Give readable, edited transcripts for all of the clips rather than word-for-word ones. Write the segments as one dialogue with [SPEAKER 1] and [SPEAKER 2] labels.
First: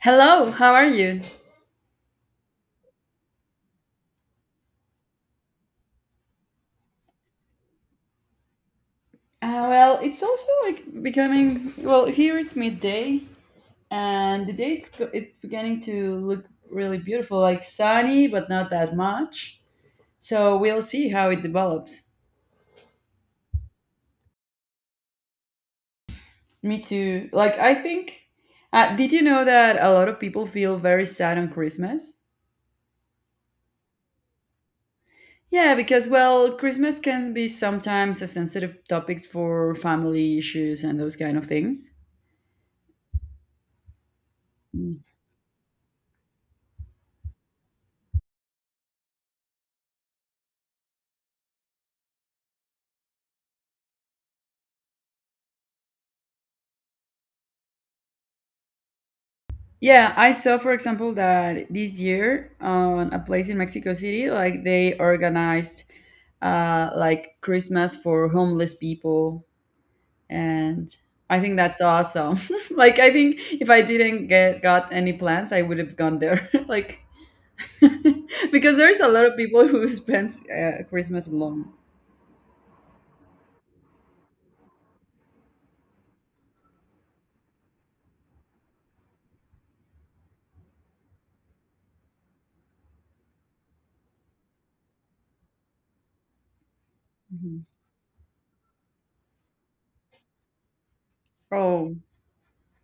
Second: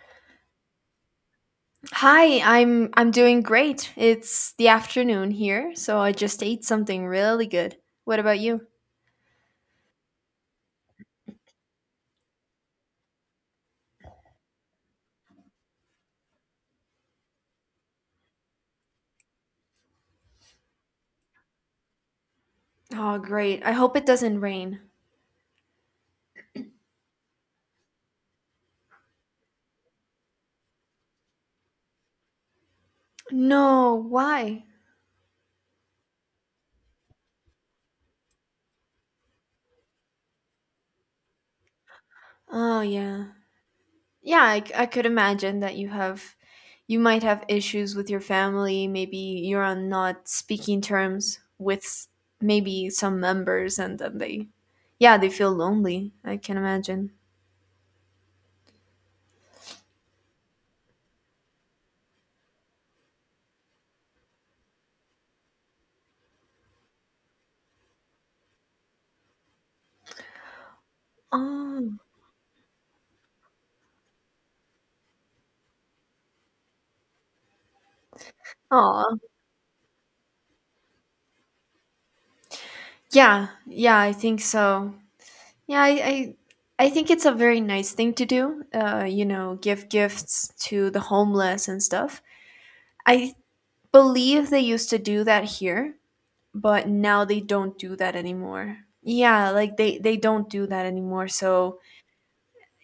[SPEAKER 1] Hello, how are you?
[SPEAKER 2] Hi, I'm doing great. It's the afternoon here, so I just ate something really good. What about you?
[SPEAKER 1] Well, it's also like becoming well here it's midday and the day it's beginning to look really beautiful, like sunny but not that much. So we'll see how it develops.
[SPEAKER 2] Oh, great. I hope it doesn't rain.
[SPEAKER 1] Me too. Did you know that a lot of people feel very sad on Christmas?
[SPEAKER 2] No, why?
[SPEAKER 1] Yeah, because well, Christmas can be sometimes a sensitive topics for family issues and those kind of things.
[SPEAKER 2] Oh, yeah. Yeah, I could imagine that you might have issues with your family. Maybe you're on not speaking terms with maybe some members and then they yeah, they feel lonely. I can imagine.
[SPEAKER 1] Yeah, I saw, for example, that this year on a place in Mexico City, like they organized like Christmas for homeless people, and I think that's
[SPEAKER 2] Oh.
[SPEAKER 1] awesome. Like, I think if I didn't get got any plans, I would have gone there. Like, because there's a
[SPEAKER 2] Oh.
[SPEAKER 1] lot of people who spends Christmas alone.
[SPEAKER 2] Yeah, yeah, I think so. Yeah, I think it's a very nice thing to do. Give gifts to the homeless and stuff. I believe they used to do that here, but now they
[SPEAKER 1] Mhm.
[SPEAKER 2] don't do that anymore. Yeah, like they don't do that anymore. So,
[SPEAKER 1] Oh,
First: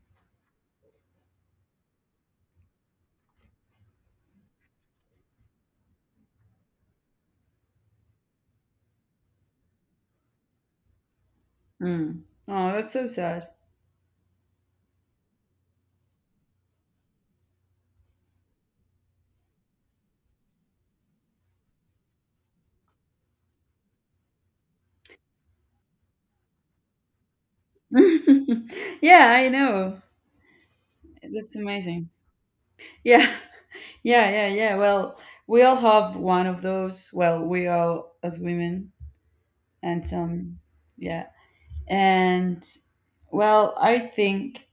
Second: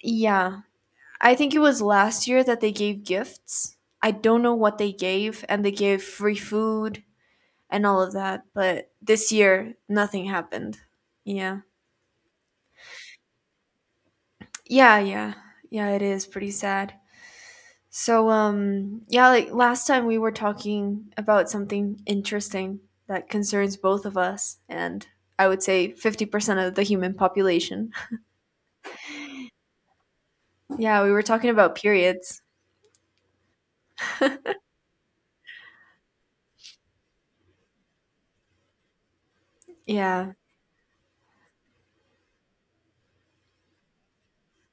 [SPEAKER 2] yeah. I think it was last year that they gave gifts. I don't know what they gave, and they gave free food and all of that, but this year nothing happened. Yeah.
[SPEAKER 1] mm. Oh, that's so sad.
[SPEAKER 2] Yeah, yeah. Yeah, it is pretty sad. So, yeah, like last time we were talking about something interesting that concerns both of us and I would say 50% of the human population.
[SPEAKER 1] Yeah, I know.
[SPEAKER 2] Yeah, we were talking
[SPEAKER 1] That's
[SPEAKER 2] about
[SPEAKER 1] amazing.
[SPEAKER 2] periods.
[SPEAKER 1] Yeah. Yeah, yeah, yeah. Well, we all have one of those. Well, we all as women, and
[SPEAKER 2] Yeah.
[SPEAKER 1] um, yeah, and well, I think,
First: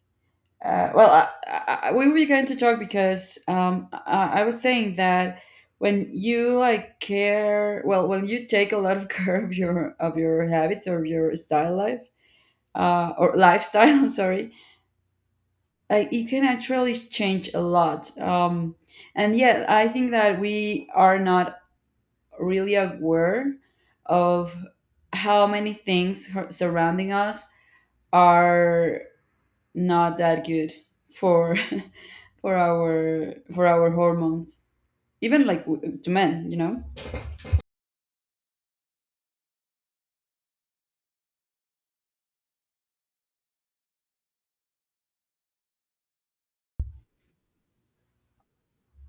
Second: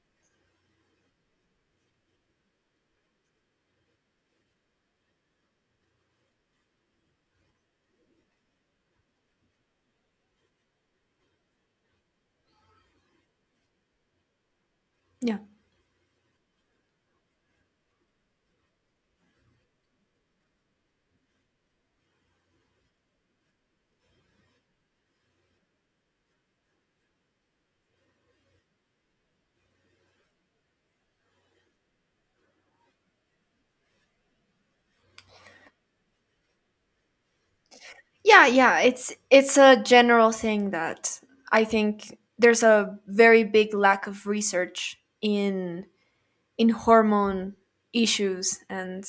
[SPEAKER 1] well, I- we began to talk because I was saying that when you like care, well, when you take a lot of care of your habits or your style life, or lifestyle, sorry,
[SPEAKER 2] Yeah.
[SPEAKER 1] like it can actually change a lot. And yet, I think that we are not really aware of how many things surrounding us are not that good for for our hormones even like to men you know
[SPEAKER 2] Yeah, yeah, it's a general thing that I think there's a very big lack of research in hormone issues, and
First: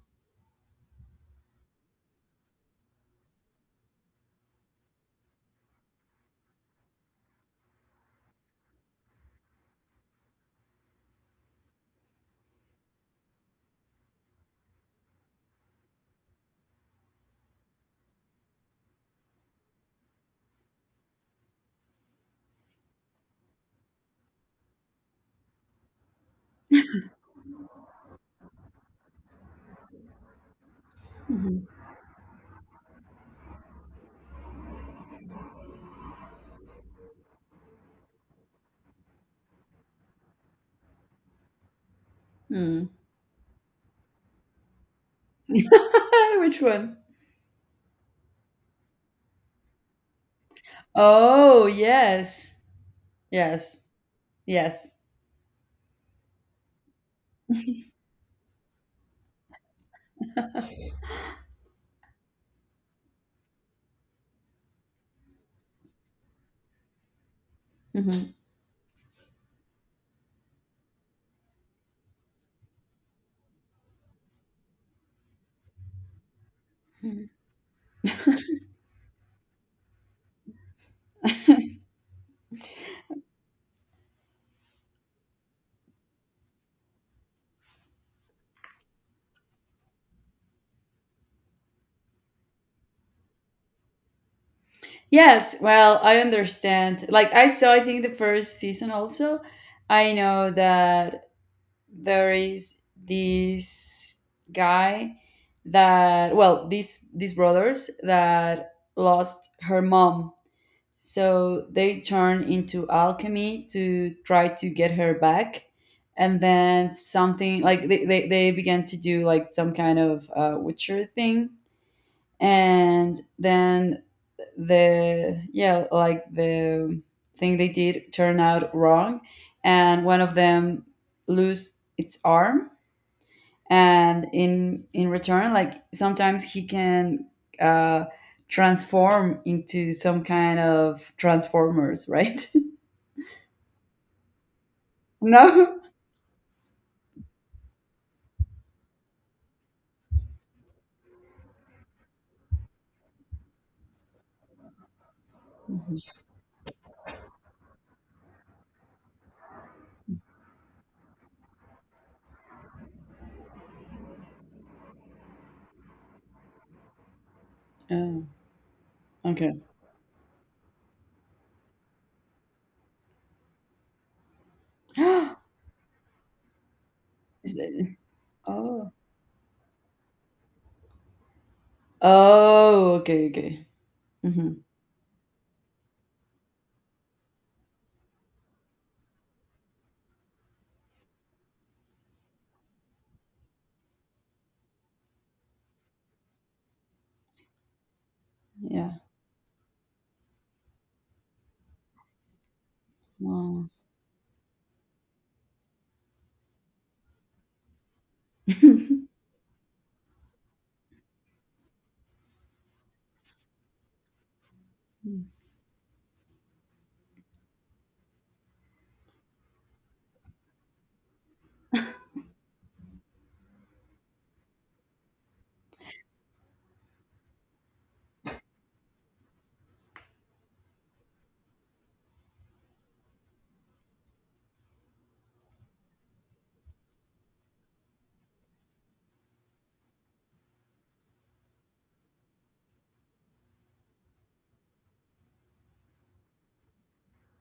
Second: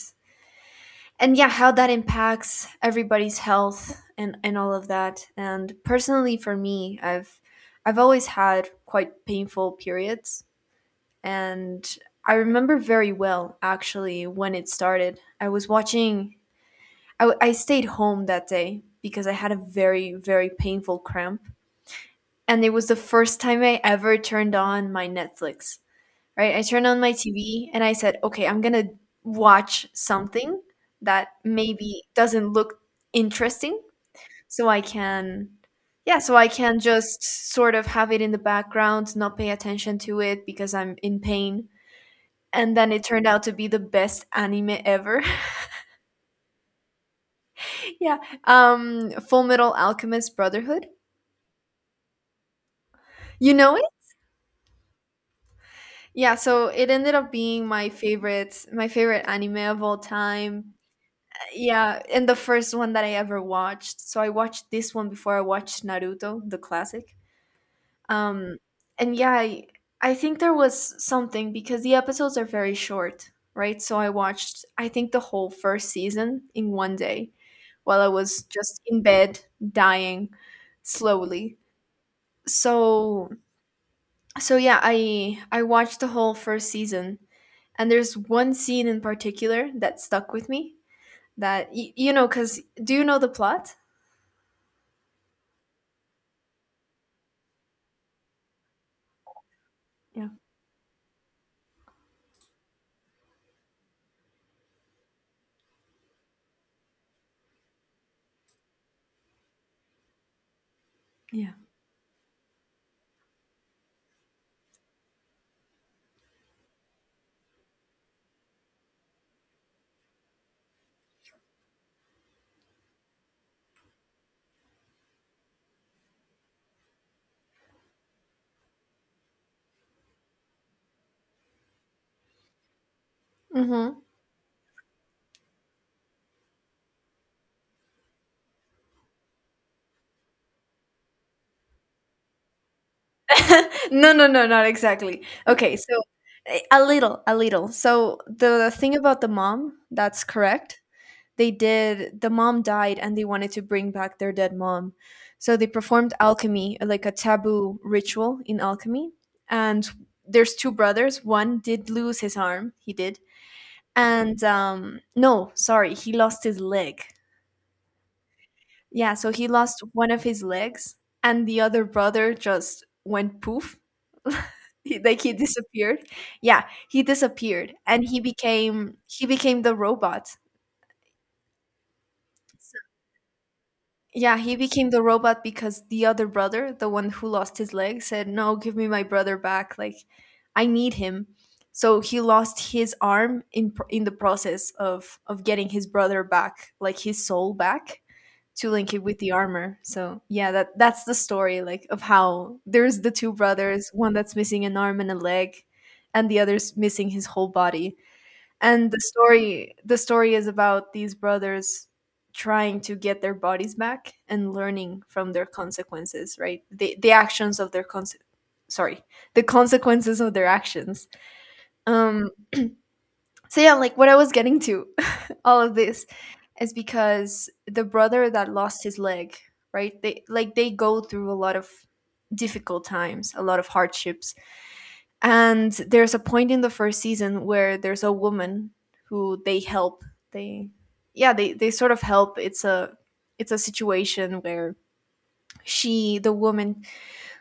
[SPEAKER 2] and yeah, how that impacts everybody's health, and all of that. And personally, for me, I've always had quite painful periods, and I remember very well actually when it started. I was watching i, w- I stayed home that day because I had a very very painful cramp, and it was the first time I ever turned on my Netflix, right? I turned on my TV and I said, okay, I'm going to watch something that
[SPEAKER 1] Mhm.
[SPEAKER 2] maybe doesn't look interesting so I can, yeah, so I can just sort of have it in the background, not pay attention to it because I'm in pain. And
[SPEAKER 1] Hmm.
[SPEAKER 2] then it turned out to be the best anime ever.
[SPEAKER 1] Which one?
[SPEAKER 2] Yeah. Full Metal Alchemist Brotherhood.
[SPEAKER 1] Oh yes,
[SPEAKER 2] You know
[SPEAKER 1] yes
[SPEAKER 2] it?
[SPEAKER 1] yes.
[SPEAKER 2] Yeah, so it ended up being my favorite anime of all time. Yeah, and the first one that I ever watched. So I watched this one before I watched Naruto, the classic.
[SPEAKER 1] Mhm.
[SPEAKER 2] Um, and yeah, I think there was something because the episodes are very short, right? So I watched, I think, the whole first season in one day while I was just in bed dying slowly. So, so yeah, I watched the whole first season, and there's one scene in particular that stuck with me, that you know, cuz do you know the plot?
[SPEAKER 1] Yes, well, I understand. Like I saw, I think the first season also. I
[SPEAKER 2] Yeah.
[SPEAKER 1] know that there is this guy that well these brothers that lost her mom
[SPEAKER 2] Yeah.
[SPEAKER 1] so they turn into alchemy to try to get her back and then something like they began to do like some kind of witcher thing and then the yeah like the thing they did turned out wrong and one of them lose its arm
[SPEAKER 2] Mhm.
[SPEAKER 1] and in return like sometimes he can uh transform into some kind of transformers, right?
[SPEAKER 2] No, no, no, not exactly. Okay,
[SPEAKER 1] No.
[SPEAKER 2] so a little, a little. So the thing about the mom, that's correct. They did, the mom died and they wanted to bring back their dead mom. So they performed alchemy, like a taboo ritual in alchemy. And there's two brothers. One did lose his arm, he did. And no, sorry, he lost his leg.
[SPEAKER 1] Oh,
[SPEAKER 2] Yeah, so he
[SPEAKER 1] okay.
[SPEAKER 2] lost one of his legs, and the other brother just went poof. Like, he disappeared. Yeah, he
[SPEAKER 1] Is
[SPEAKER 2] disappeared,
[SPEAKER 1] it-
[SPEAKER 2] and he
[SPEAKER 1] oh,
[SPEAKER 2] became he became the robot.
[SPEAKER 1] oh, okay, okay.
[SPEAKER 2] Yeah,
[SPEAKER 1] Hmm.
[SPEAKER 2] he became the robot because the other brother, the one who lost his leg, said, no, give me my brother back. Like, I need him. So he lost his arm in the process of getting his brother back, like his soul back, to link
[SPEAKER 1] Yeah.
[SPEAKER 2] it with the armor. So yeah, that's the story, like of how there's the two
[SPEAKER 1] Wow.
[SPEAKER 2] brothers, one that's missing an arm and a leg, and the other's missing his whole body. And the story is about these brothers trying to get their bodies back and learning from their consequences, right? The actions of their cons sorry, the consequences of their actions. Um so yeah, like what I was getting to, all of this, is because the brother that lost his leg, right? They Like, they go through a lot of difficult times, a lot of hardships, and there's a point in the first season where there's a woman who they help. They Yeah, they sort of help. It's a situation where she the woman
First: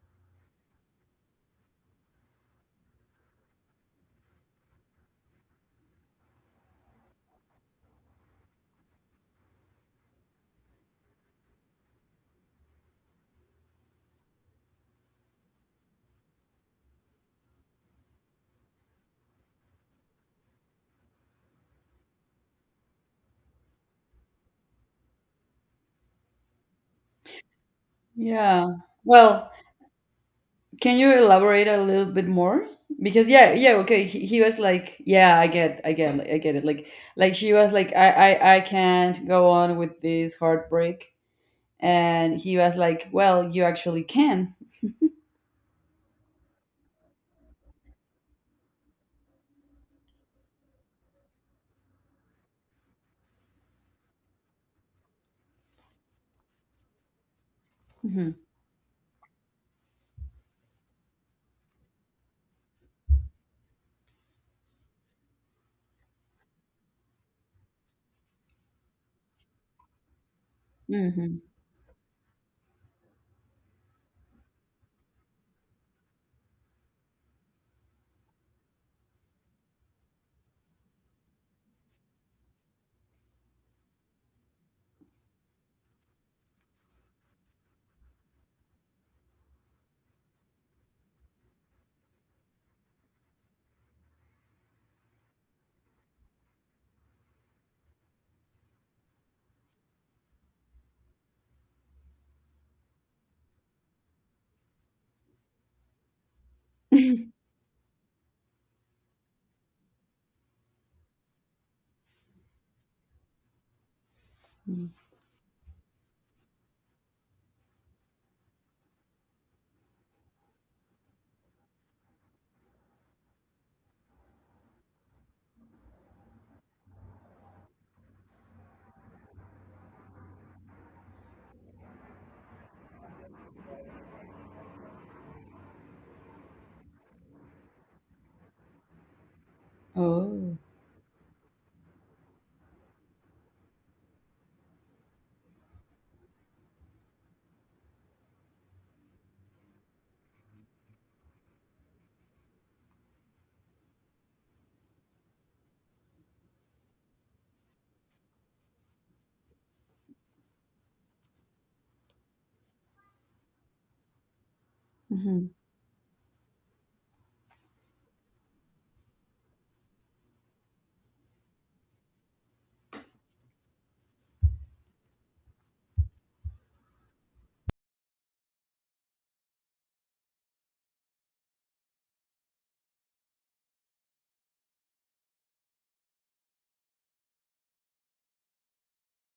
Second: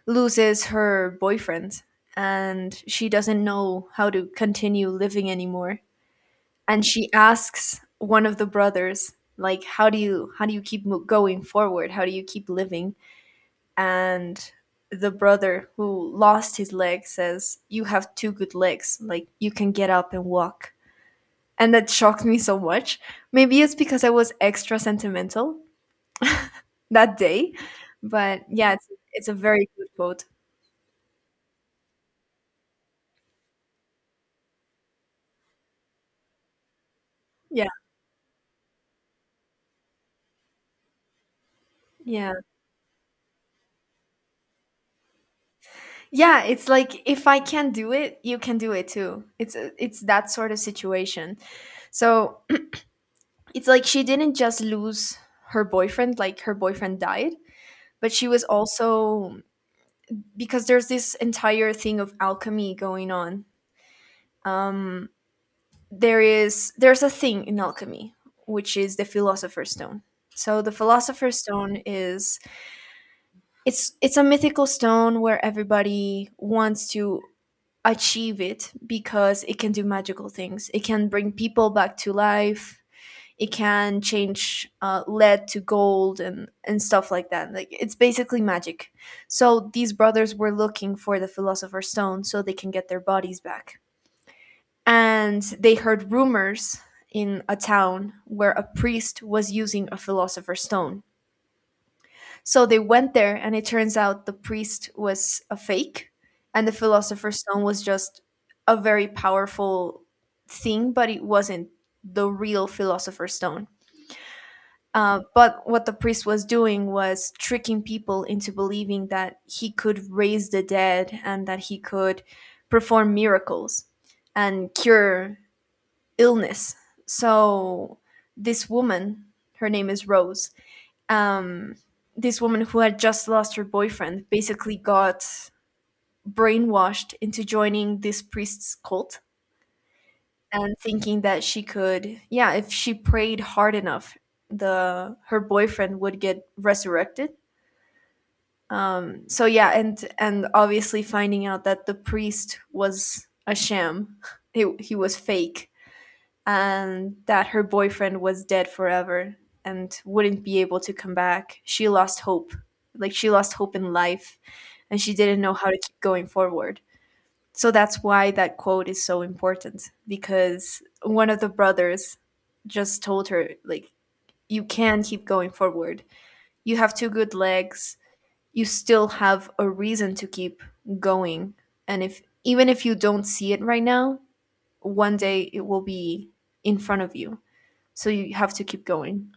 [SPEAKER 2] loses her boyfriend and she doesn't know how to continue living anymore. And she asks one of the brothers, like, how do you keep going forward? How do you keep living? And the brother who lost his leg says, you have two good legs. Like, you can get up and walk. And that shocked me so much. Maybe it's because I was extra sentimental that day. But yeah,
[SPEAKER 1] Yeah,
[SPEAKER 2] it's a
[SPEAKER 1] well,
[SPEAKER 2] very good quote.
[SPEAKER 1] can you elaborate a little bit more because yeah, yeah, okay, he was like yeah, I get it, like she
[SPEAKER 2] Yeah.
[SPEAKER 1] was like I can't go on with this heartbreak
[SPEAKER 2] Yeah.
[SPEAKER 1] and he was like, "Well, you actually can."
[SPEAKER 2] Yeah. It's like, if I can do it, you can do it too. It's that sort of situation. So it's like she didn't just lose her boyfriend, like, her boyfriend died, but she
[SPEAKER 1] Hmm.
[SPEAKER 2] was also, because there's this entire thing of alchemy going on. Um, there's a thing in alchemy, which is the philosopher's stone. So the philosopher's
[SPEAKER 1] Hmm.
[SPEAKER 2] stone is it's a mythical stone where everybody wants to achieve it because it can do magical things. It can bring people back to life. It can change lead to gold, and stuff like that, like it's basically magic. So these brothers were looking for the philosopher's stone so they can get their bodies back, and they heard rumors in a town where a priest was using a philosopher's stone. So they went there, and it turns out the priest was a fake, and the philosopher's stone was just a very powerful thing, but it wasn't the real philosopher's stone. But what the priest was doing was tricking people into believing that he could raise the dead and that he could perform miracles and cure illness. So this woman, her name is Rose, um, this woman who had just lost her boyfriend basically got brainwashed into joining this priest's cult
[SPEAKER 1] Oh.
[SPEAKER 2] and thinking that she could, yeah, if she prayed hard enough, the her boyfriend would get resurrected. So yeah, and obviously finding out that the priest was a sham, he was fake, and that her boyfriend was dead forever and wouldn't be able to come back, she lost hope. Like, she lost hope in life, and she didn't
[SPEAKER 1] Hmm.
[SPEAKER 2] know how to keep going forward. So that's why that quote is so important, because one of the brothers just told her, like, you can keep going forward. You have two good legs. You still have a reason to keep going. And if even if you don't see it right now, one day it will be in front of you. So you have to keep going.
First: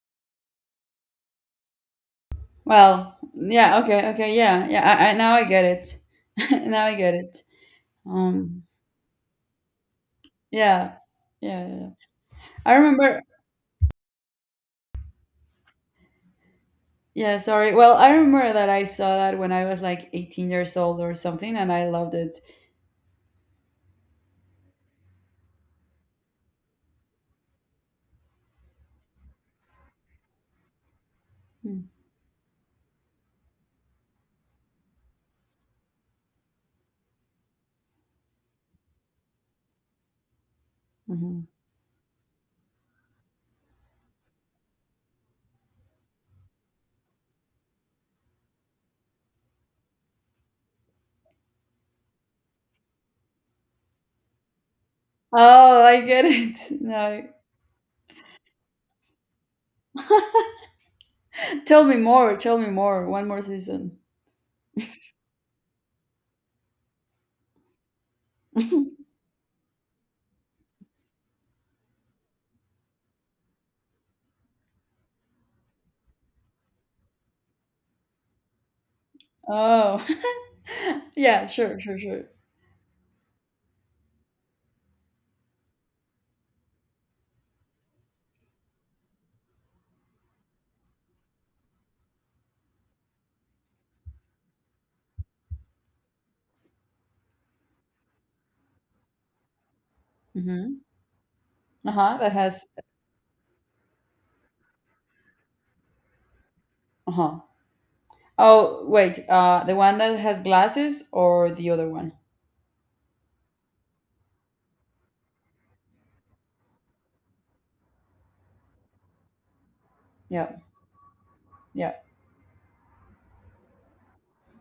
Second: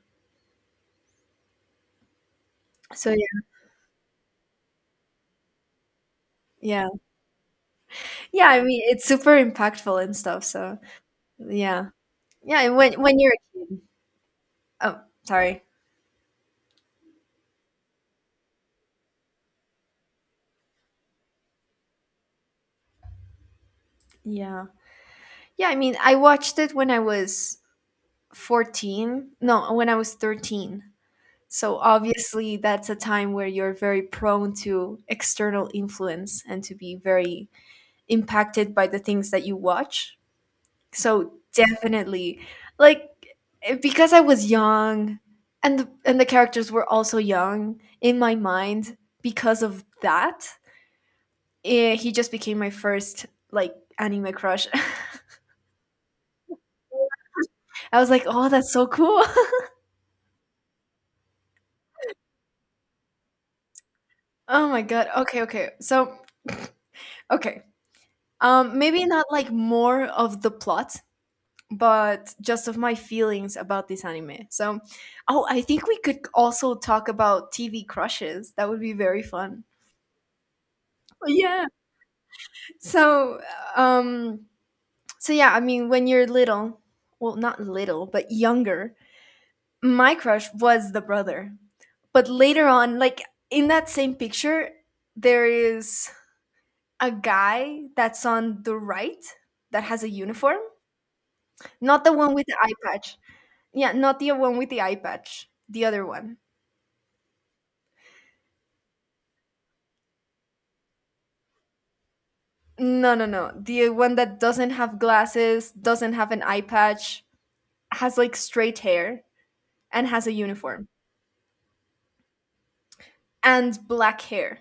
[SPEAKER 2] So
[SPEAKER 1] Well,
[SPEAKER 2] yeah,
[SPEAKER 1] yeah. Okay. Okay. Yeah. Yeah. I now I get it. Now
[SPEAKER 2] yeah.
[SPEAKER 1] I get it.
[SPEAKER 2] Yeah,
[SPEAKER 1] Um.
[SPEAKER 2] I mean, it's super impactful and stuff. So
[SPEAKER 1] Yeah. Yeah. Yeah.
[SPEAKER 2] yeah.
[SPEAKER 1] Yeah.
[SPEAKER 2] Yeah,
[SPEAKER 1] I
[SPEAKER 2] and when
[SPEAKER 1] remember.
[SPEAKER 2] you're a kid. Oh, sorry.
[SPEAKER 1] Yeah. Sorry. Well, I remember that I saw that when I was like 18 years old or something, and I loved it.
[SPEAKER 2] Yeah. Yeah, I mean, I watched it when I was 14. No, when I was 13. So obviously, that's a time where you're very prone to external influence and to be very impacted by the things that you watch. So
[SPEAKER 1] Mm-hmm.
[SPEAKER 2] definitely, like, because I was young, and the characters were also young in my mind because of that, he just became my first, like, anime crush.
[SPEAKER 1] Oh, I get it. No.
[SPEAKER 2] I was like, "Oh, that's so cool."
[SPEAKER 1] Tell me more. Tell me more. One more season.
[SPEAKER 2] Oh my god. Okay, okay. So, okay. Maybe not like more of the plot, but just of my feelings about this anime. So, oh, I think we could also talk about TV crushes. That would be very fun.
[SPEAKER 1] Oh. Yeah.
[SPEAKER 2] Yeah.
[SPEAKER 1] Sure. Sure. Sure.
[SPEAKER 2] So, um so yeah, I mean, when you're little, well, not little, but younger, my crush was the brother. But later on, like in that same picture, there is a guy that's on the right that has a uniform,
[SPEAKER 1] Mhm.
[SPEAKER 2] not the
[SPEAKER 1] Uh-huh, that
[SPEAKER 2] one with the
[SPEAKER 1] has
[SPEAKER 2] eye patch. Yeah, not the one with the eye patch, the other one.
[SPEAKER 1] uh-huh. Oh, wait, the one that has glasses or the other one?
[SPEAKER 2] No, no, no, the one that doesn't have glasses, doesn't have an eye patch, has like straight hair and has a
[SPEAKER 1] Yeah,
[SPEAKER 2] uniform
[SPEAKER 1] yeah.
[SPEAKER 2] and black hair.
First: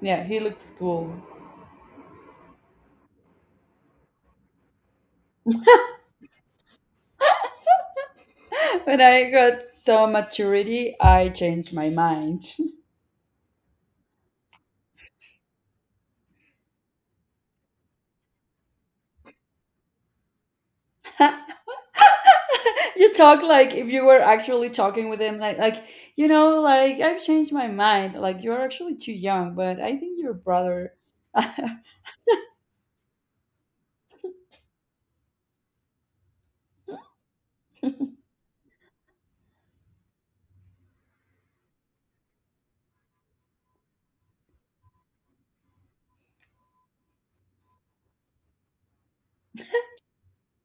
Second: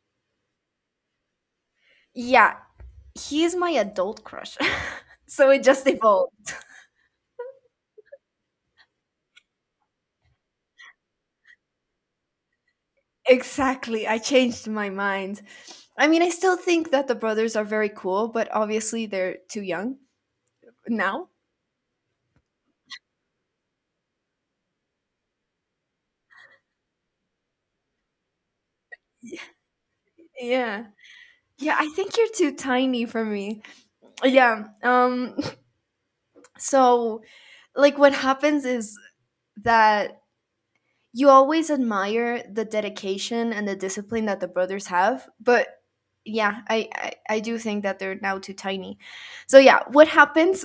[SPEAKER 1] Yeah, he looks cool.
[SPEAKER 2] Yeah, he's my adult crush. So it just evolved.
[SPEAKER 1] When I got some maturity, I changed my mind.
[SPEAKER 2] Exactly, I changed my mind. I mean, I still think that the brothers are very cool, but obviously they're too young now.
[SPEAKER 1] You talk like if you were actually talking with him like you know, like I've changed my mind. Like you're actually too young, but I think your
[SPEAKER 2] Yeah.
[SPEAKER 1] brother.
[SPEAKER 2] Yeah, I think you're too tiny for me. Yeah. So like what happens is that you always admire the dedication and the discipline that the brothers have, but yeah, I do think that they're now too tiny. So yeah, what happens?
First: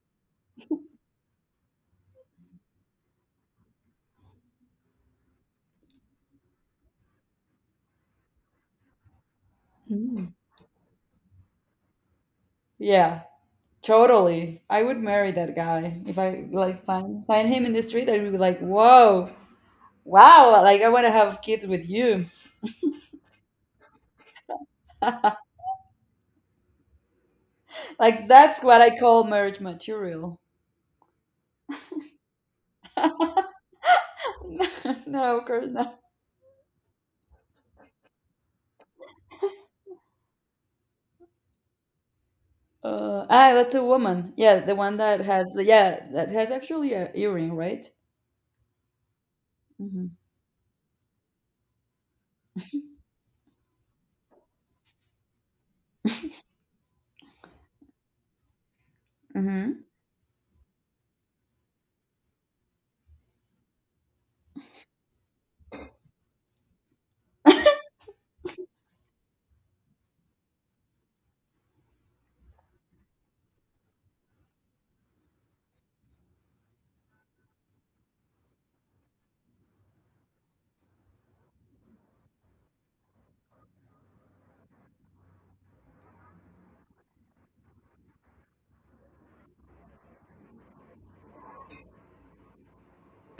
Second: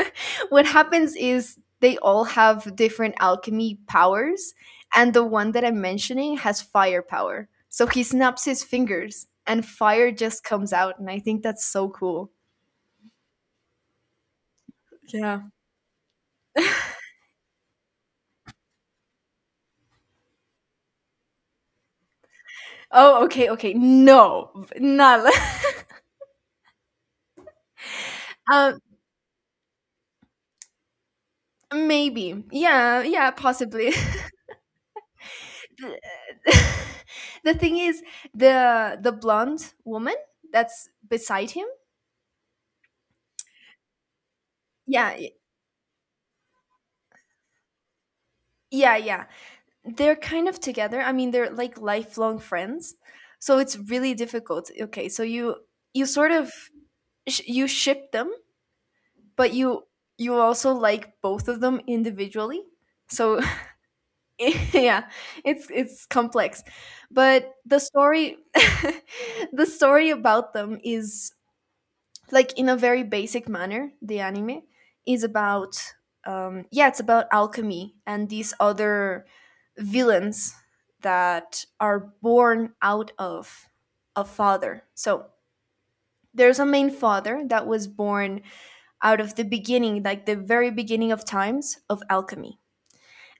[SPEAKER 2] What happens is they all have different alchemy powers, and the one that I'm mentioning has fire power. So he snaps his fingers and fire
[SPEAKER 1] Mm.
[SPEAKER 2] just comes out, and I think that's so cool.
[SPEAKER 1] Yeah, totally. I would marry
[SPEAKER 2] Yeah.
[SPEAKER 1] that guy if I like find him in the street. I'd be like, "Whoa, wow, like I want to have kids with you."
[SPEAKER 2] Oh, okay, okay. No, not
[SPEAKER 1] Like that's what
[SPEAKER 2] um
[SPEAKER 1] I call marriage material.
[SPEAKER 2] maybe. Yeah, possibly.
[SPEAKER 1] No, of course not.
[SPEAKER 2] The thing is, the blonde woman that's beside him.
[SPEAKER 1] That's a woman. Yeah, the one
[SPEAKER 2] yeah
[SPEAKER 1] that
[SPEAKER 2] y-
[SPEAKER 1] has the yeah that has actually a earring, right?
[SPEAKER 2] yeah.
[SPEAKER 1] Mm-hmm.
[SPEAKER 2] They're kind of together. I mean, they're like lifelong friends, so it's really difficult. Okay, so you sort of you ship them, but
[SPEAKER 1] Mm-hmm.
[SPEAKER 2] you also like both of them individually. So yeah, it's complex. But the story, the story about them is, like, in a very basic manner, the anime is about, yeah, it's about alchemy and these other villains that are born out of a father. So there's a main father that was born out of the beginning, like the very beginning of times of alchemy.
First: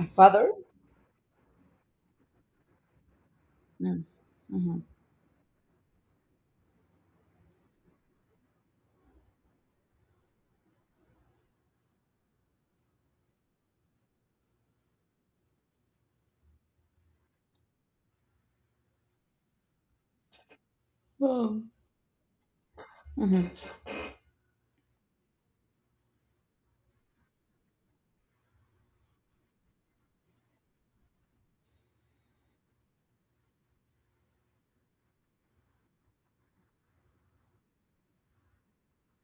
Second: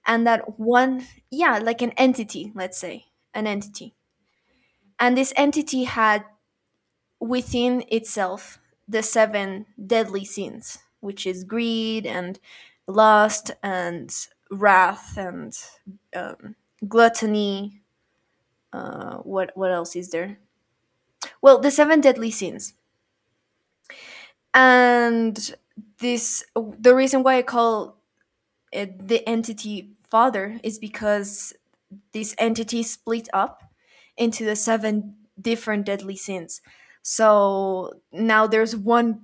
[SPEAKER 1] A
[SPEAKER 2] And
[SPEAKER 1] father.
[SPEAKER 2] that one, yeah, like an entity, let's say, an entity.
[SPEAKER 1] Mm-hmm.
[SPEAKER 2] And this entity had within itself the seven deadly sins, which is greed, and lust, and wrath, and um, gluttony. What else is there? Well,
[SPEAKER 1] Oh.
[SPEAKER 2] the seven deadly sins.
[SPEAKER 1] Mm-hmm.
[SPEAKER 2] And this, the reason why I call it the entity father is because this entity split up into the seven different deadly sins. So now there's one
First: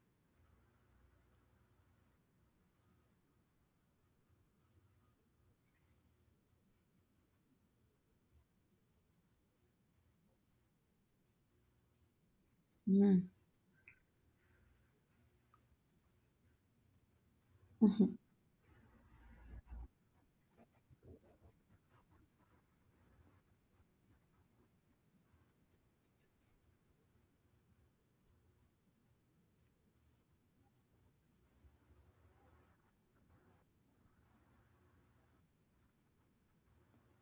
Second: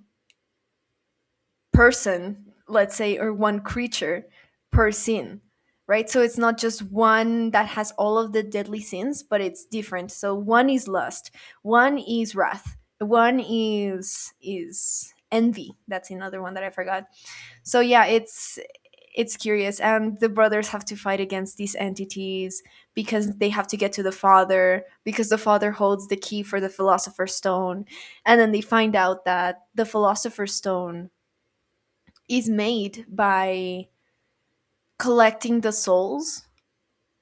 [SPEAKER 2] person, let's say, or one creature per scene, right? So it's not just one that has all of the deadly sins, but it's different. So one is lust, one is wrath,
[SPEAKER 1] Mm-hmm.
[SPEAKER 2] one is envy. That's another one that I forgot. So yeah, it's curious, and the brothers have to fight against these entities because they have to get to the father, because the father holds the key for the philosopher's stone. And then they find out that the philosopher's stone is made by collecting the souls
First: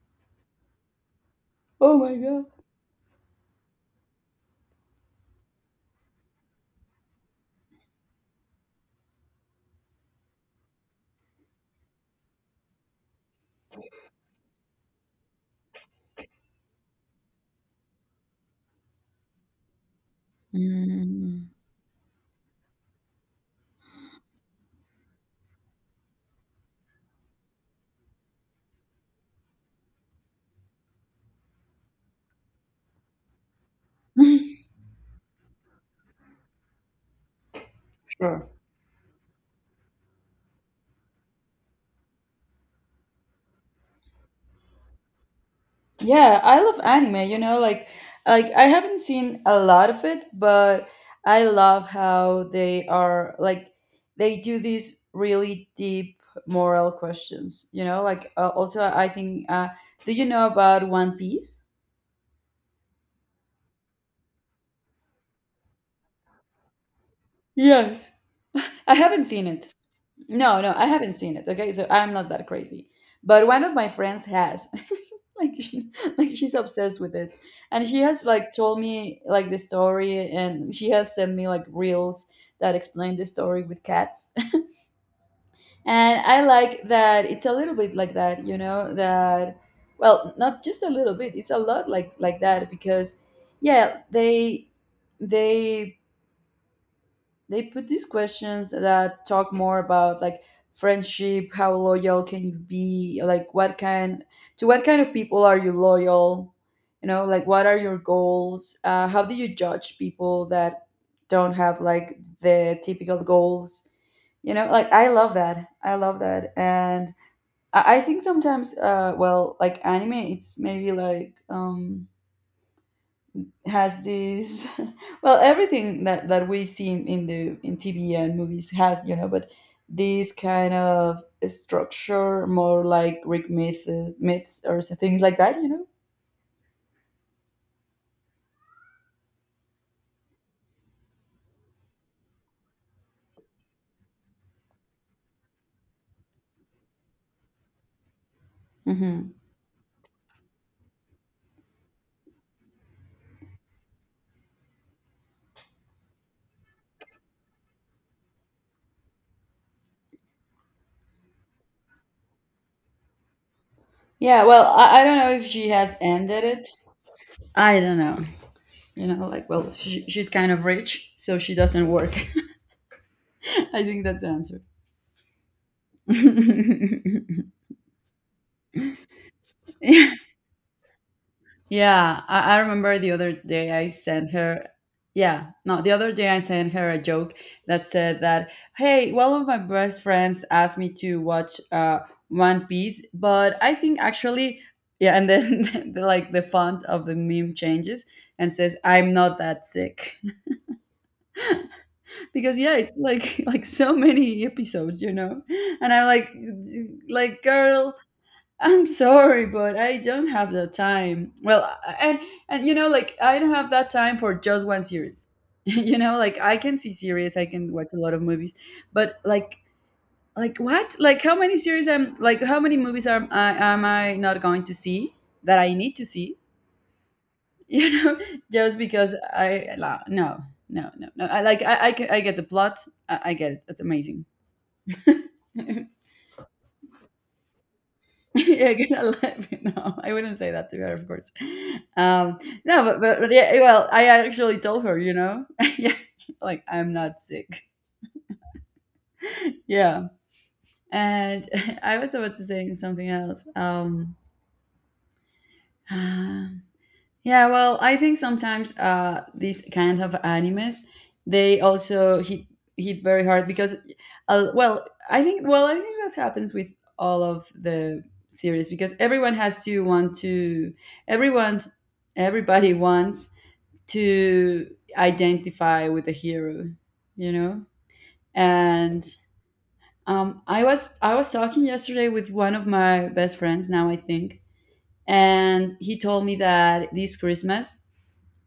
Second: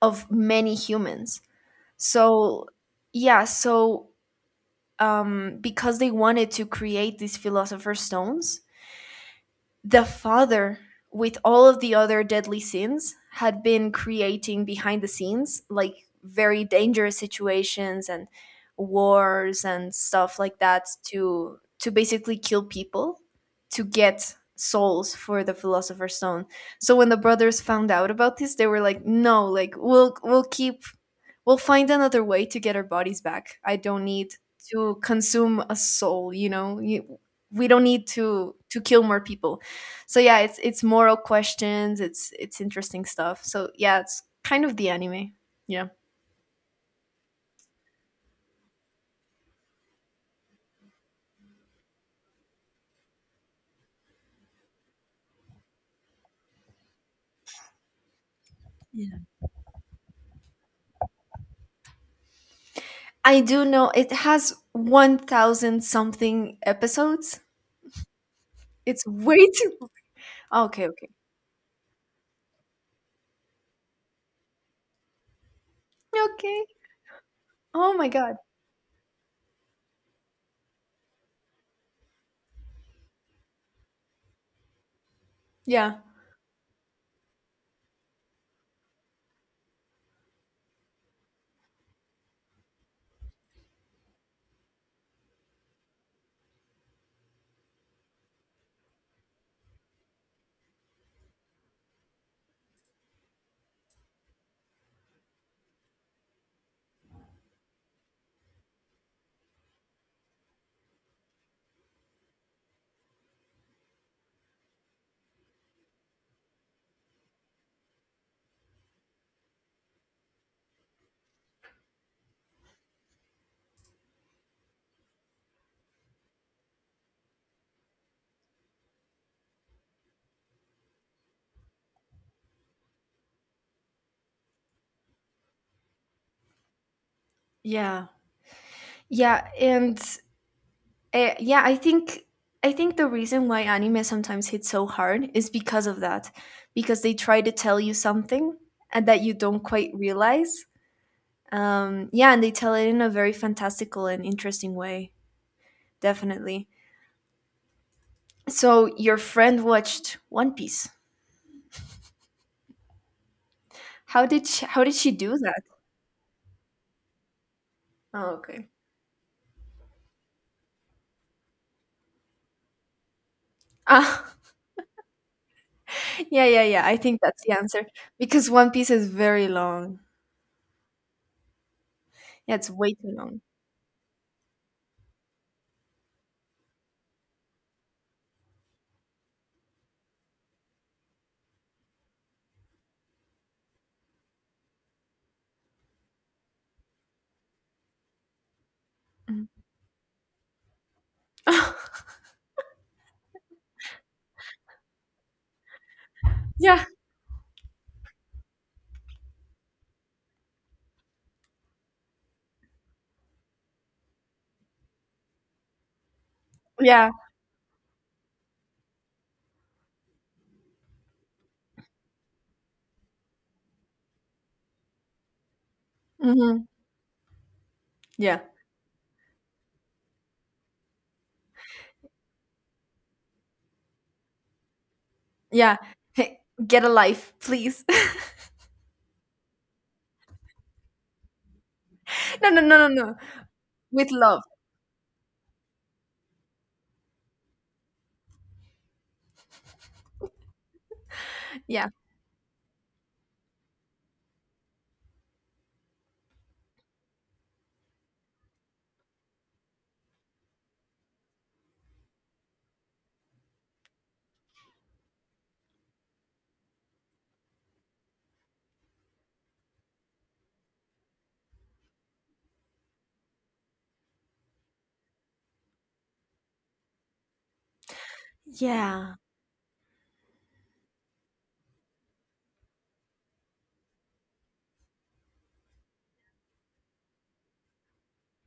[SPEAKER 2] of many humans.
[SPEAKER 1] Oh my god.
[SPEAKER 2] So, yeah, so because they wanted to create these philosopher's stones, the father, with all of the other deadly sins, had been creating behind the scenes like very dangerous situations, and wars and stuff like that,
[SPEAKER 1] Mm.
[SPEAKER 2] to basically kill people, to get souls for the philosopher's stone. So when the brothers found out about this, they were like, no, like, we'll keep, we'll find another way to get our bodies back. I don't need to consume a soul, you know. You, we don't need
[SPEAKER 1] Sure.
[SPEAKER 2] to kill more people. So yeah, it's moral questions. It's interesting stuff. So yeah, it's kind of the anime. Yeah.
[SPEAKER 1] Yeah, I love anime, you know, like I haven't seen a lot of it, but I love how they are like they do these really deep moral questions, you know? Like also I
[SPEAKER 2] Yeah.
[SPEAKER 1] think do you know about One Piece?
[SPEAKER 2] I do know it has 1000 something episodes.
[SPEAKER 1] Yes. I
[SPEAKER 2] It's
[SPEAKER 1] haven't seen
[SPEAKER 2] way
[SPEAKER 1] it.
[SPEAKER 2] too.
[SPEAKER 1] No, no, I
[SPEAKER 2] Okay, okay.
[SPEAKER 1] haven't seen it. Okay, so I'm not that crazy, but one of my friends has. like she, like she's
[SPEAKER 2] Okay.
[SPEAKER 1] obsessed with it, and
[SPEAKER 2] Oh
[SPEAKER 1] she
[SPEAKER 2] my
[SPEAKER 1] has
[SPEAKER 2] god.
[SPEAKER 1] like told me like the story, and she has sent me like reels that explain the story with cats.
[SPEAKER 2] Yeah.
[SPEAKER 1] And I like that it's a little bit like that, you know, that well, not just a little bit, it's a lot like that because yeah, they they put these questions that talk more about like friendship, how loyal can you be, like what kind to what kind of people are you loyal, you know, like what are your goals, how do you judge people that don't have like the typical goals, you know, like I love that, I love that. And I think sometimes well like anime it's maybe like has this well everything that we see in the in tv and movies has you know but this kind of structure more like greek myths or things like that, you know.
[SPEAKER 2] Yeah. Yeah, and yeah, I think, I think the reason why anime sometimes hits so hard is because of that, because they try to tell you something, and that
[SPEAKER 1] Hmm.
[SPEAKER 2] you don't quite realize. Yeah, and they tell it in a very fantastical and interesting way, definitely. So your friend watched One Piece.
[SPEAKER 1] Yeah, well,
[SPEAKER 2] How did
[SPEAKER 1] I
[SPEAKER 2] she
[SPEAKER 1] don't know
[SPEAKER 2] do
[SPEAKER 1] if
[SPEAKER 2] that?
[SPEAKER 1] she has ended it. I don't know,
[SPEAKER 2] Oh, okay.
[SPEAKER 1] you know, like well she's kind of rich so she doesn't work. I think that's
[SPEAKER 2] Ah,
[SPEAKER 1] the
[SPEAKER 2] yeah, yeah, yeah. I think that's
[SPEAKER 1] answer.
[SPEAKER 2] the answer, because One Piece is very long.
[SPEAKER 1] Yeah,
[SPEAKER 2] Yeah,
[SPEAKER 1] I
[SPEAKER 2] it's way
[SPEAKER 1] remember
[SPEAKER 2] too
[SPEAKER 1] the other
[SPEAKER 2] long.
[SPEAKER 1] day I sent her. Yeah, no, the other day I sent her a joke that said that, hey, one of my best friends asked me to watch One Piece, but I think actually, yeah, and then the, like the font of the meme changes and says, I'm not
[SPEAKER 2] Mhm.
[SPEAKER 1] that sick. Because yeah, it's like like so many episodes, you know? And I'm
[SPEAKER 2] yeah,
[SPEAKER 1] like girl, I'm sorry, but I don't have the time. Well, and and you know, like I don't have that time for just one series. You know, like I can see
[SPEAKER 2] yeah,
[SPEAKER 1] series, I can watch a lot of movies, but like what? Like how many series am like how many movies am I not going to see that I need to see?
[SPEAKER 2] hmm
[SPEAKER 1] You know,
[SPEAKER 2] yeah.
[SPEAKER 1] just because no, no. I get the plot. I get it. That's amazing.
[SPEAKER 2] Yeah. Hey, get a life, please.
[SPEAKER 1] Yeah, good at laughing. No, I wouldn't say that to her, of course. Um,
[SPEAKER 2] No, no, no,
[SPEAKER 1] no,
[SPEAKER 2] no, no.
[SPEAKER 1] but yeah, well, I
[SPEAKER 2] With love.
[SPEAKER 1] actually told her, you know, yeah, like I'm not sick. Yeah, and
[SPEAKER 2] Yeah.
[SPEAKER 1] I was about to say something else. Yeah, well, I think sometimes these kind of animes they also hit very hard because, well I think that happens with all of the series because everyone has to want to everyone everybody wants to identify with the hero, you know. And
[SPEAKER 2] Yeah.
[SPEAKER 1] I was talking yesterday with one of my best friends now I think, and he told me that this Christmas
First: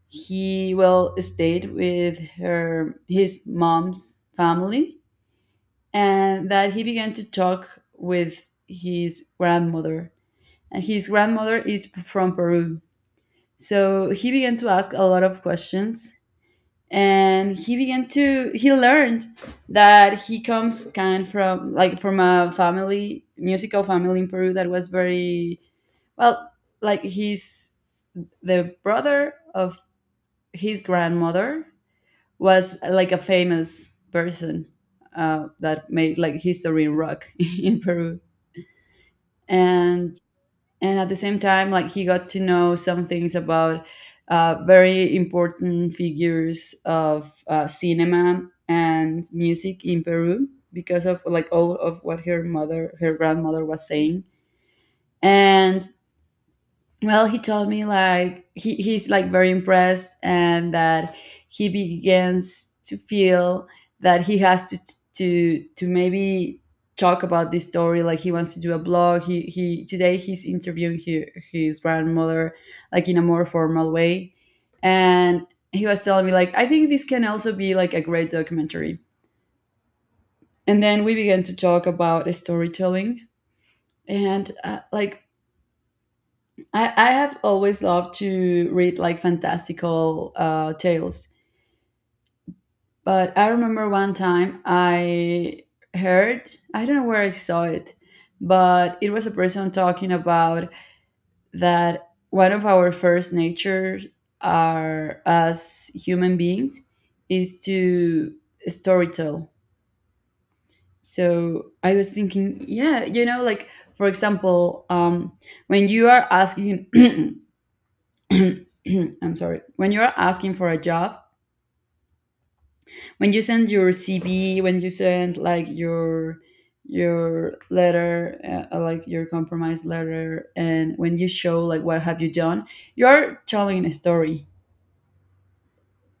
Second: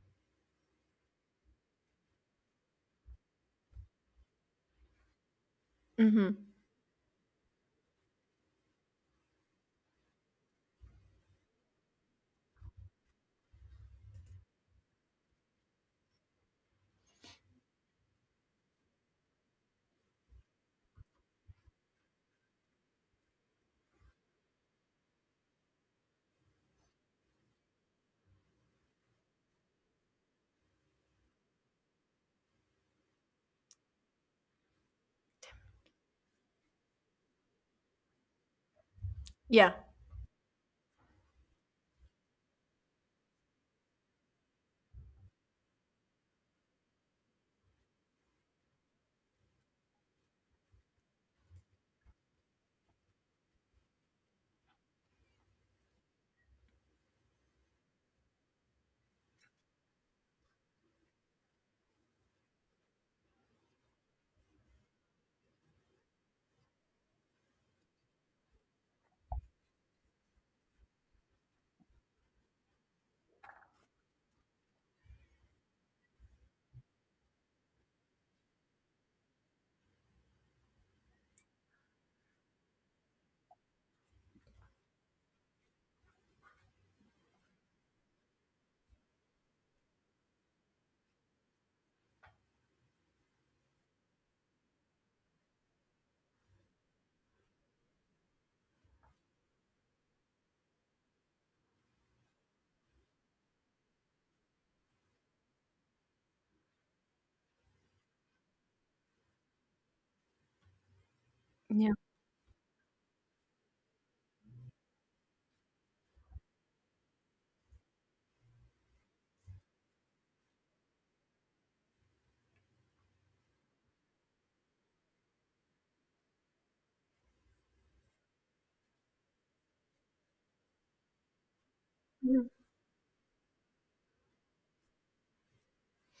[SPEAKER 1] he will stayed with her his mom's family
[SPEAKER 2] Hmm.
[SPEAKER 1] and that he began to talk with his grandmother and his grandmother is from Peru so he began to ask a lot of questions and he began to he learned that he comes kind from like from a family musical family in Peru that was very well like he's the brother of his grandmother was like a famous person, that made like history in rock in Peru,
[SPEAKER 2] Yeah.
[SPEAKER 1] and and at the same time, like he got to know some things about very important figures of cinema and music in Peru because of like all of what her mother, her grandmother was saying, and well, he told me like he's like very impressed and that he begins to feel that he has to maybe talk about this story like he wants to do a blog he today he's interviewing his grandmother like in a more formal way and he was telling me like I think this can also be like a great documentary and then we began to talk about storytelling and like I have always loved to read like fantastical tales, but I remember one time I heard, I don't know where I saw it, but it was a person talking about that one of our first natures are as human beings is to storytell. So
[SPEAKER 2] Yeah.
[SPEAKER 1] I was thinking, yeah, you know, like for example, when you are asking I'm sorry. When you're asking for a job, when you send your CV, when you send like your letter, like your compromise letter, and when you show like what have you
[SPEAKER 2] Mhm.
[SPEAKER 1] done, you are telling a story.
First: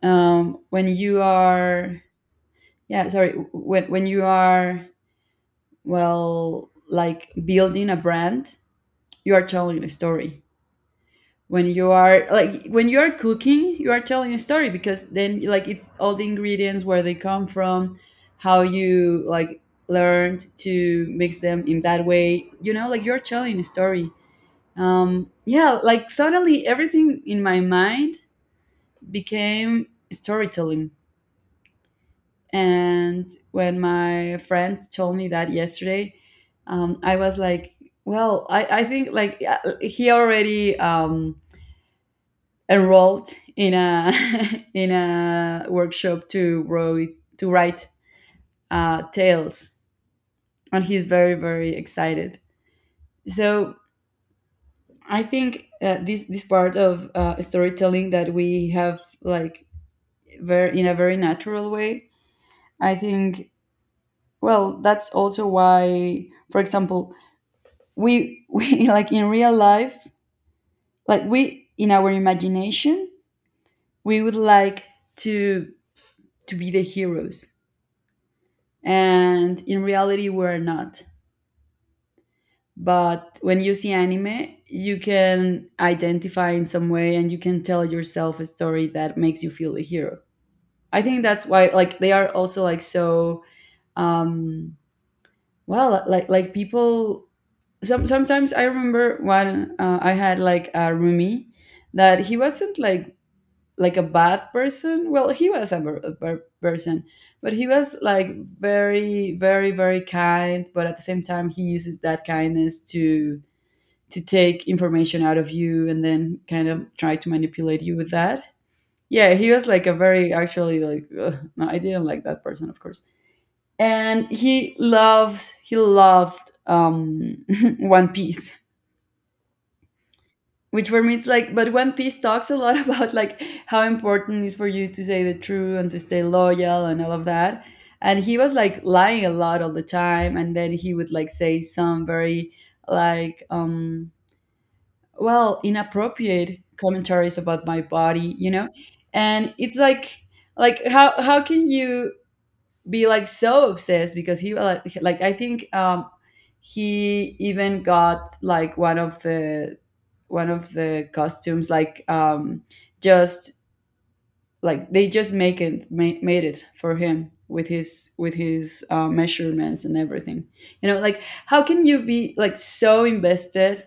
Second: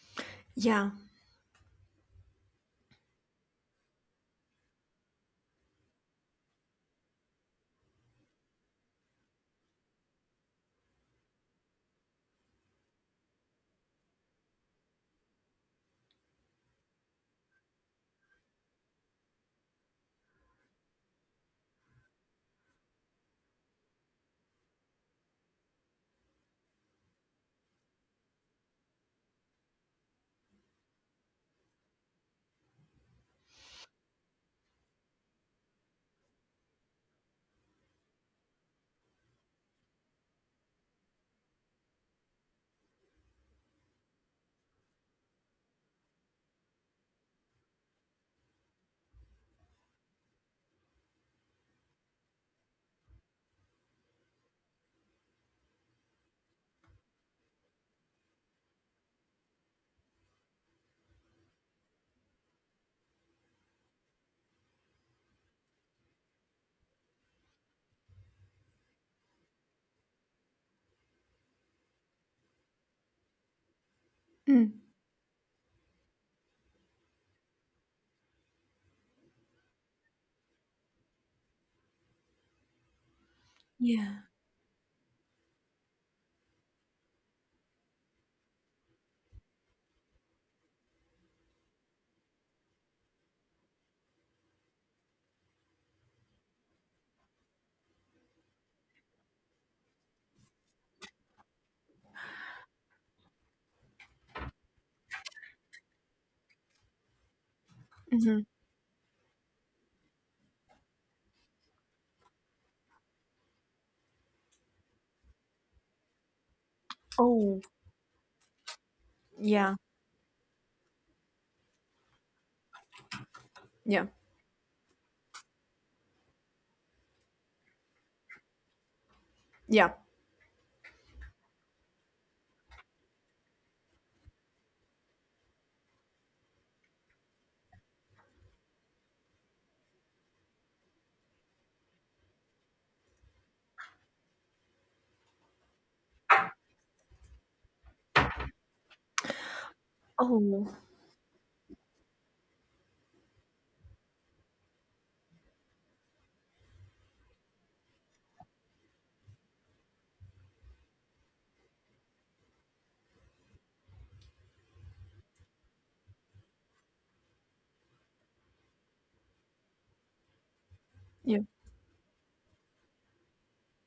[SPEAKER 1] When
[SPEAKER 2] Yeah.
[SPEAKER 1] you are, yeah, sorry, when you are well, like building a brand, you are telling a story. When you are like when you are cooking, you are telling a story, because then like it's all the ingredients, where they come from, how you like learned to mix them in that way, you know, like you're telling a story. Yeah, like suddenly everything in my mind became storytelling. And when my friend told me that yesterday, I was like, well, I think like, yeah, he already enrolled in a in a workshop to wrote to write tales, and he's very very excited. So I think this part of storytelling that we have like very in a very natural way. I think, well, that's also why, for example, we we like in real life, like we in our imagination, we would
[SPEAKER 2] Mm.
[SPEAKER 1] like to to be the heroes, and in reality we're not. But when you see
[SPEAKER 2] Yeah.
[SPEAKER 1] anime, you can identify in some way and you can tell yourself a story that makes you feel a hero. I think that's why like they are also like so, um well, like people sometimes I remember when I had like a roomie that he wasn't like a bad person. Well, he was a bad person, but he was like
[SPEAKER 2] Hmm.
[SPEAKER 1] very, very, very kind. But at the same time, he uses that kindness to take information out of you and then kind of try to
[SPEAKER 2] Oh.
[SPEAKER 1] manipulate you with that. Yeah, he was
[SPEAKER 2] Yeah.
[SPEAKER 1] like a very actually like ugh, no, I didn't like that person, of course.
[SPEAKER 2] Yeah.
[SPEAKER 1] And he loves he loved One Piece.
[SPEAKER 2] Yeah.
[SPEAKER 1] Which for me it's like, but One Piece talks a lot about like how important it is for you to say the truth and to stay loyal and all of that, and he was like lying a lot all the time, and then he would like say some very like, well, inappropriate commentaries about my body, you know. And it's like
[SPEAKER 2] Oh.
[SPEAKER 1] like how can you be like so obsessed? Because he like I think he even got like one of the costumes like, just like they just make made it for him with his measurements and everything, you know, like
[SPEAKER 2] Yeah.
[SPEAKER 1] how can you be like so invested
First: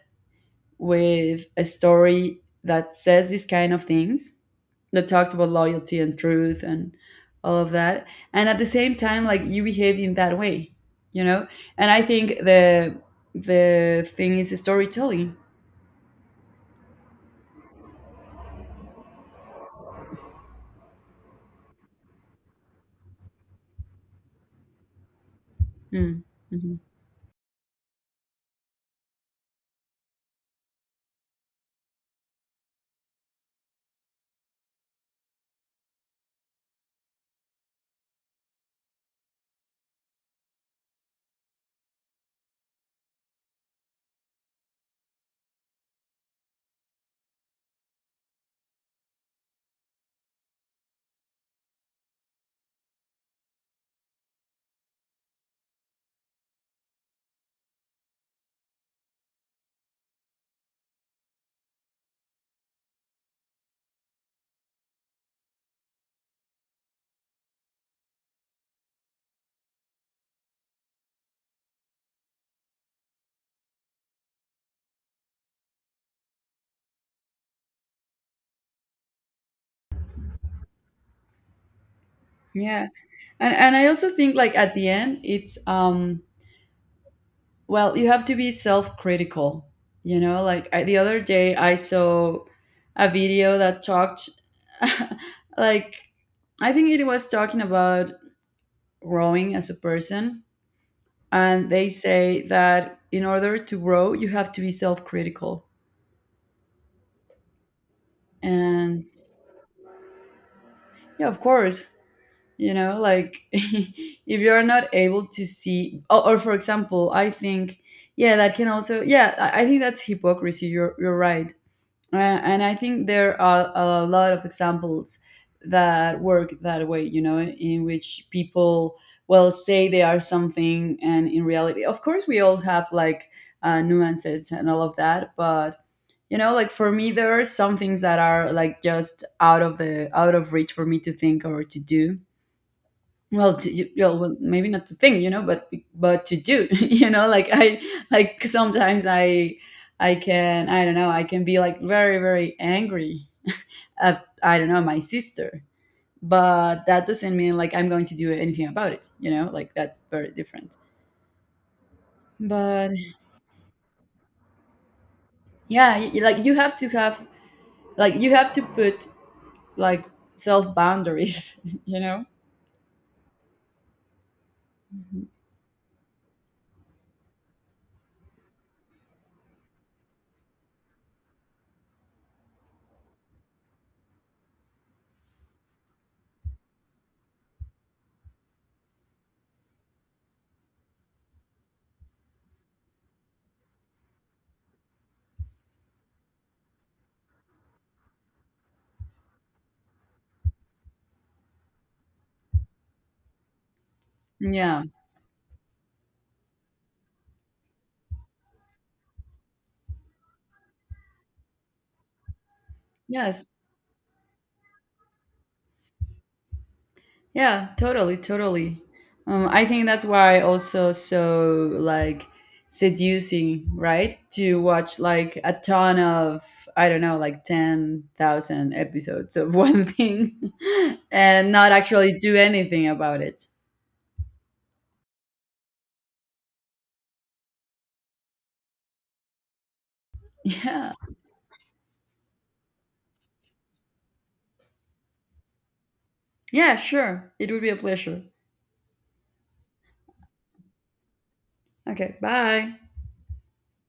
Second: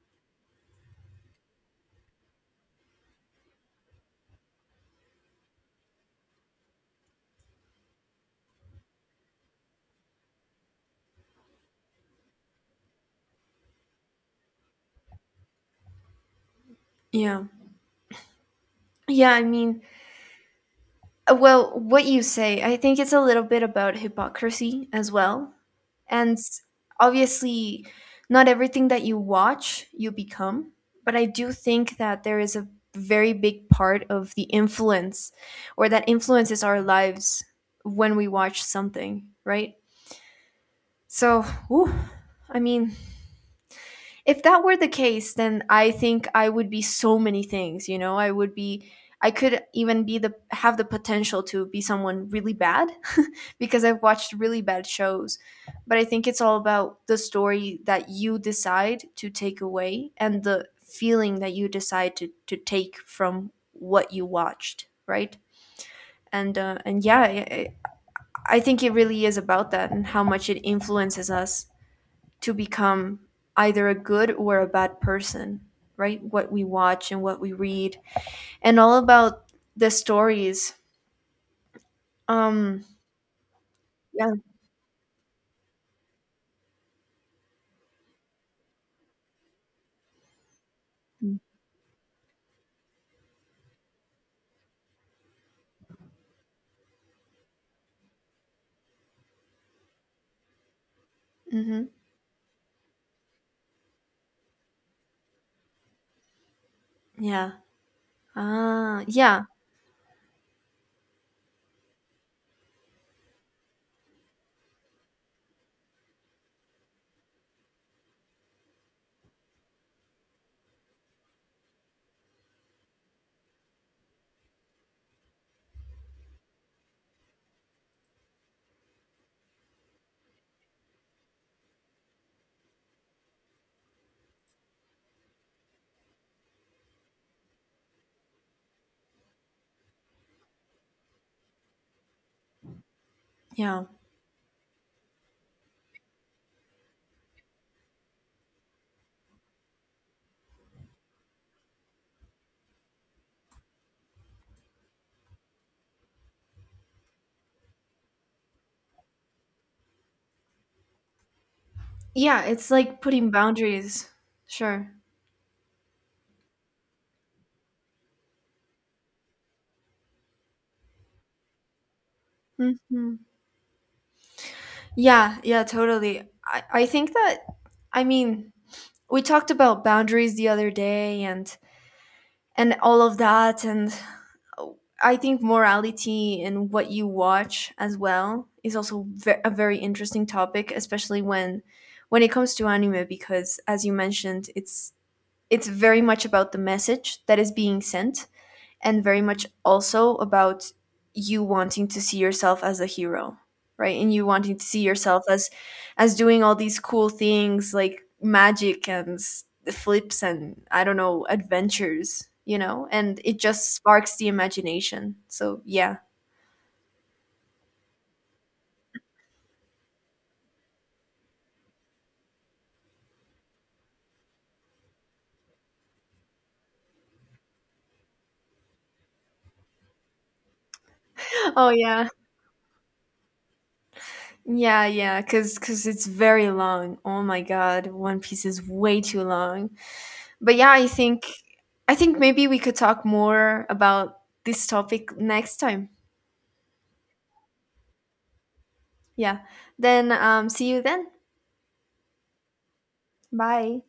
[SPEAKER 1] with a story that says these kind of things, that talks about loyalty and truth and all of that, and at the same time like you behave in that way, you know? And I think the thing is storytelling.
[SPEAKER 2] Yeah. Yeah. I mean, well, what you say, I think it's a little bit about hypocrisy as well.
[SPEAKER 1] Mm,
[SPEAKER 2] And
[SPEAKER 1] mhm.
[SPEAKER 2] obviously, not everything that you watch you become, but I do think that there is a very big part of the influence, or that influences our lives when we watch something, right? So, whew, I mean, if that were the case, then I think I would be so many things, you know. I would be, I could even be the, have the potential to be someone really bad, because I've watched really bad shows. But I think it's all about the story that you decide to take away, and the feeling that you decide to take from what you watched, right? And and yeah, I think it really is about that, and how much it influences us to become either a good or a bad person, right? What we watch and what we read, and all about the stories. Um,
[SPEAKER 1] Yeah, and I also
[SPEAKER 2] yeah.
[SPEAKER 1] think like at the end it's well, you have to be self-critical, you know, like I, the other day I saw a video that talked like I think it was talking about growing as a person, and
[SPEAKER 2] Mm-hmm.
[SPEAKER 1] they say that in order to grow you have to be self-critical.
[SPEAKER 2] Yeah.
[SPEAKER 1] And
[SPEAKER 2] Ah, yeah.
[SPEAKER 1] yeah, of course, you know, like if you're not able to see, or for example I think, yeah, that can also, yeah, I think that's hypocrisy, you're right. And I think there are a lot of examples that work that way, you know, in which people well say they are something, and in reality of course we all have like nuances and all of that, but you know, like for me there are some things that are like just out of the out of reach for me to think or to do, well to,
[SPEAKER 2] Yeah.
[SPEAKER 1] you- yeah, well maybe not to think, you know, but to do you know, like I, like sometimes I can, I don't know, I can be like very very angry at, I don't know, my sister, but that doesn't mean like I'm going to do anything about it, you know, like that's very different.
[SPEAKER 2] Yeah. It's
[SPEAKER 1] But
[SPEAKER 2] like putting boundaries. Sure.
[SPEAKER 1] yeah, y- like you have to have, like you have to put like self boundaries you know.
[SPEAKER 2] Hmm. Yeah. Yeah. Totally. I think that, I mean, we talked about boundaries the other day, and all of that. And I think morality and what you watch as well is also a very interesting topic, especially when it comes to anime, because as you mentioned, it's very much about the message that is being sent, and very much also about you wanting to see yourself as a hero, right? And you wanting to see
[SPEAKER 1] Yeah.
[SPEAKER 2] yourself as doing all these cool things, like magic and flips and, I don't know, adventures, you know. And it
[SPEAKER 1] Yes.
[SPEAKER 2] just sparks the imagination, so yeah.
[SPEAKER 1] Yeah, totally, totally. I think that's why also so like seducing, right? To watch like a ton of, I don't know, like 10,000 episodes of one thing and
[SPEAKER 2] Oh
[SPEAKER 1] not
[SPEAKER 2] yeah.
[SPEAKER 1] actually do anything about it.
[SPEAKER 2] Yeah, because it's very long. Oh my god, One Piece is way too long. But yeah, I
[SPEAKER 1] Yeah.
[SPEAKER 2] think, I think maybe we could talk more about this topic next time.
[SPEAKER 1] Yeah, sure. It would be a pleasure.
[SPEAKER 2] Yeah. Then see you then.
[SPEAKER 1] Okay, bye.
[SPEAKER 2] Bye.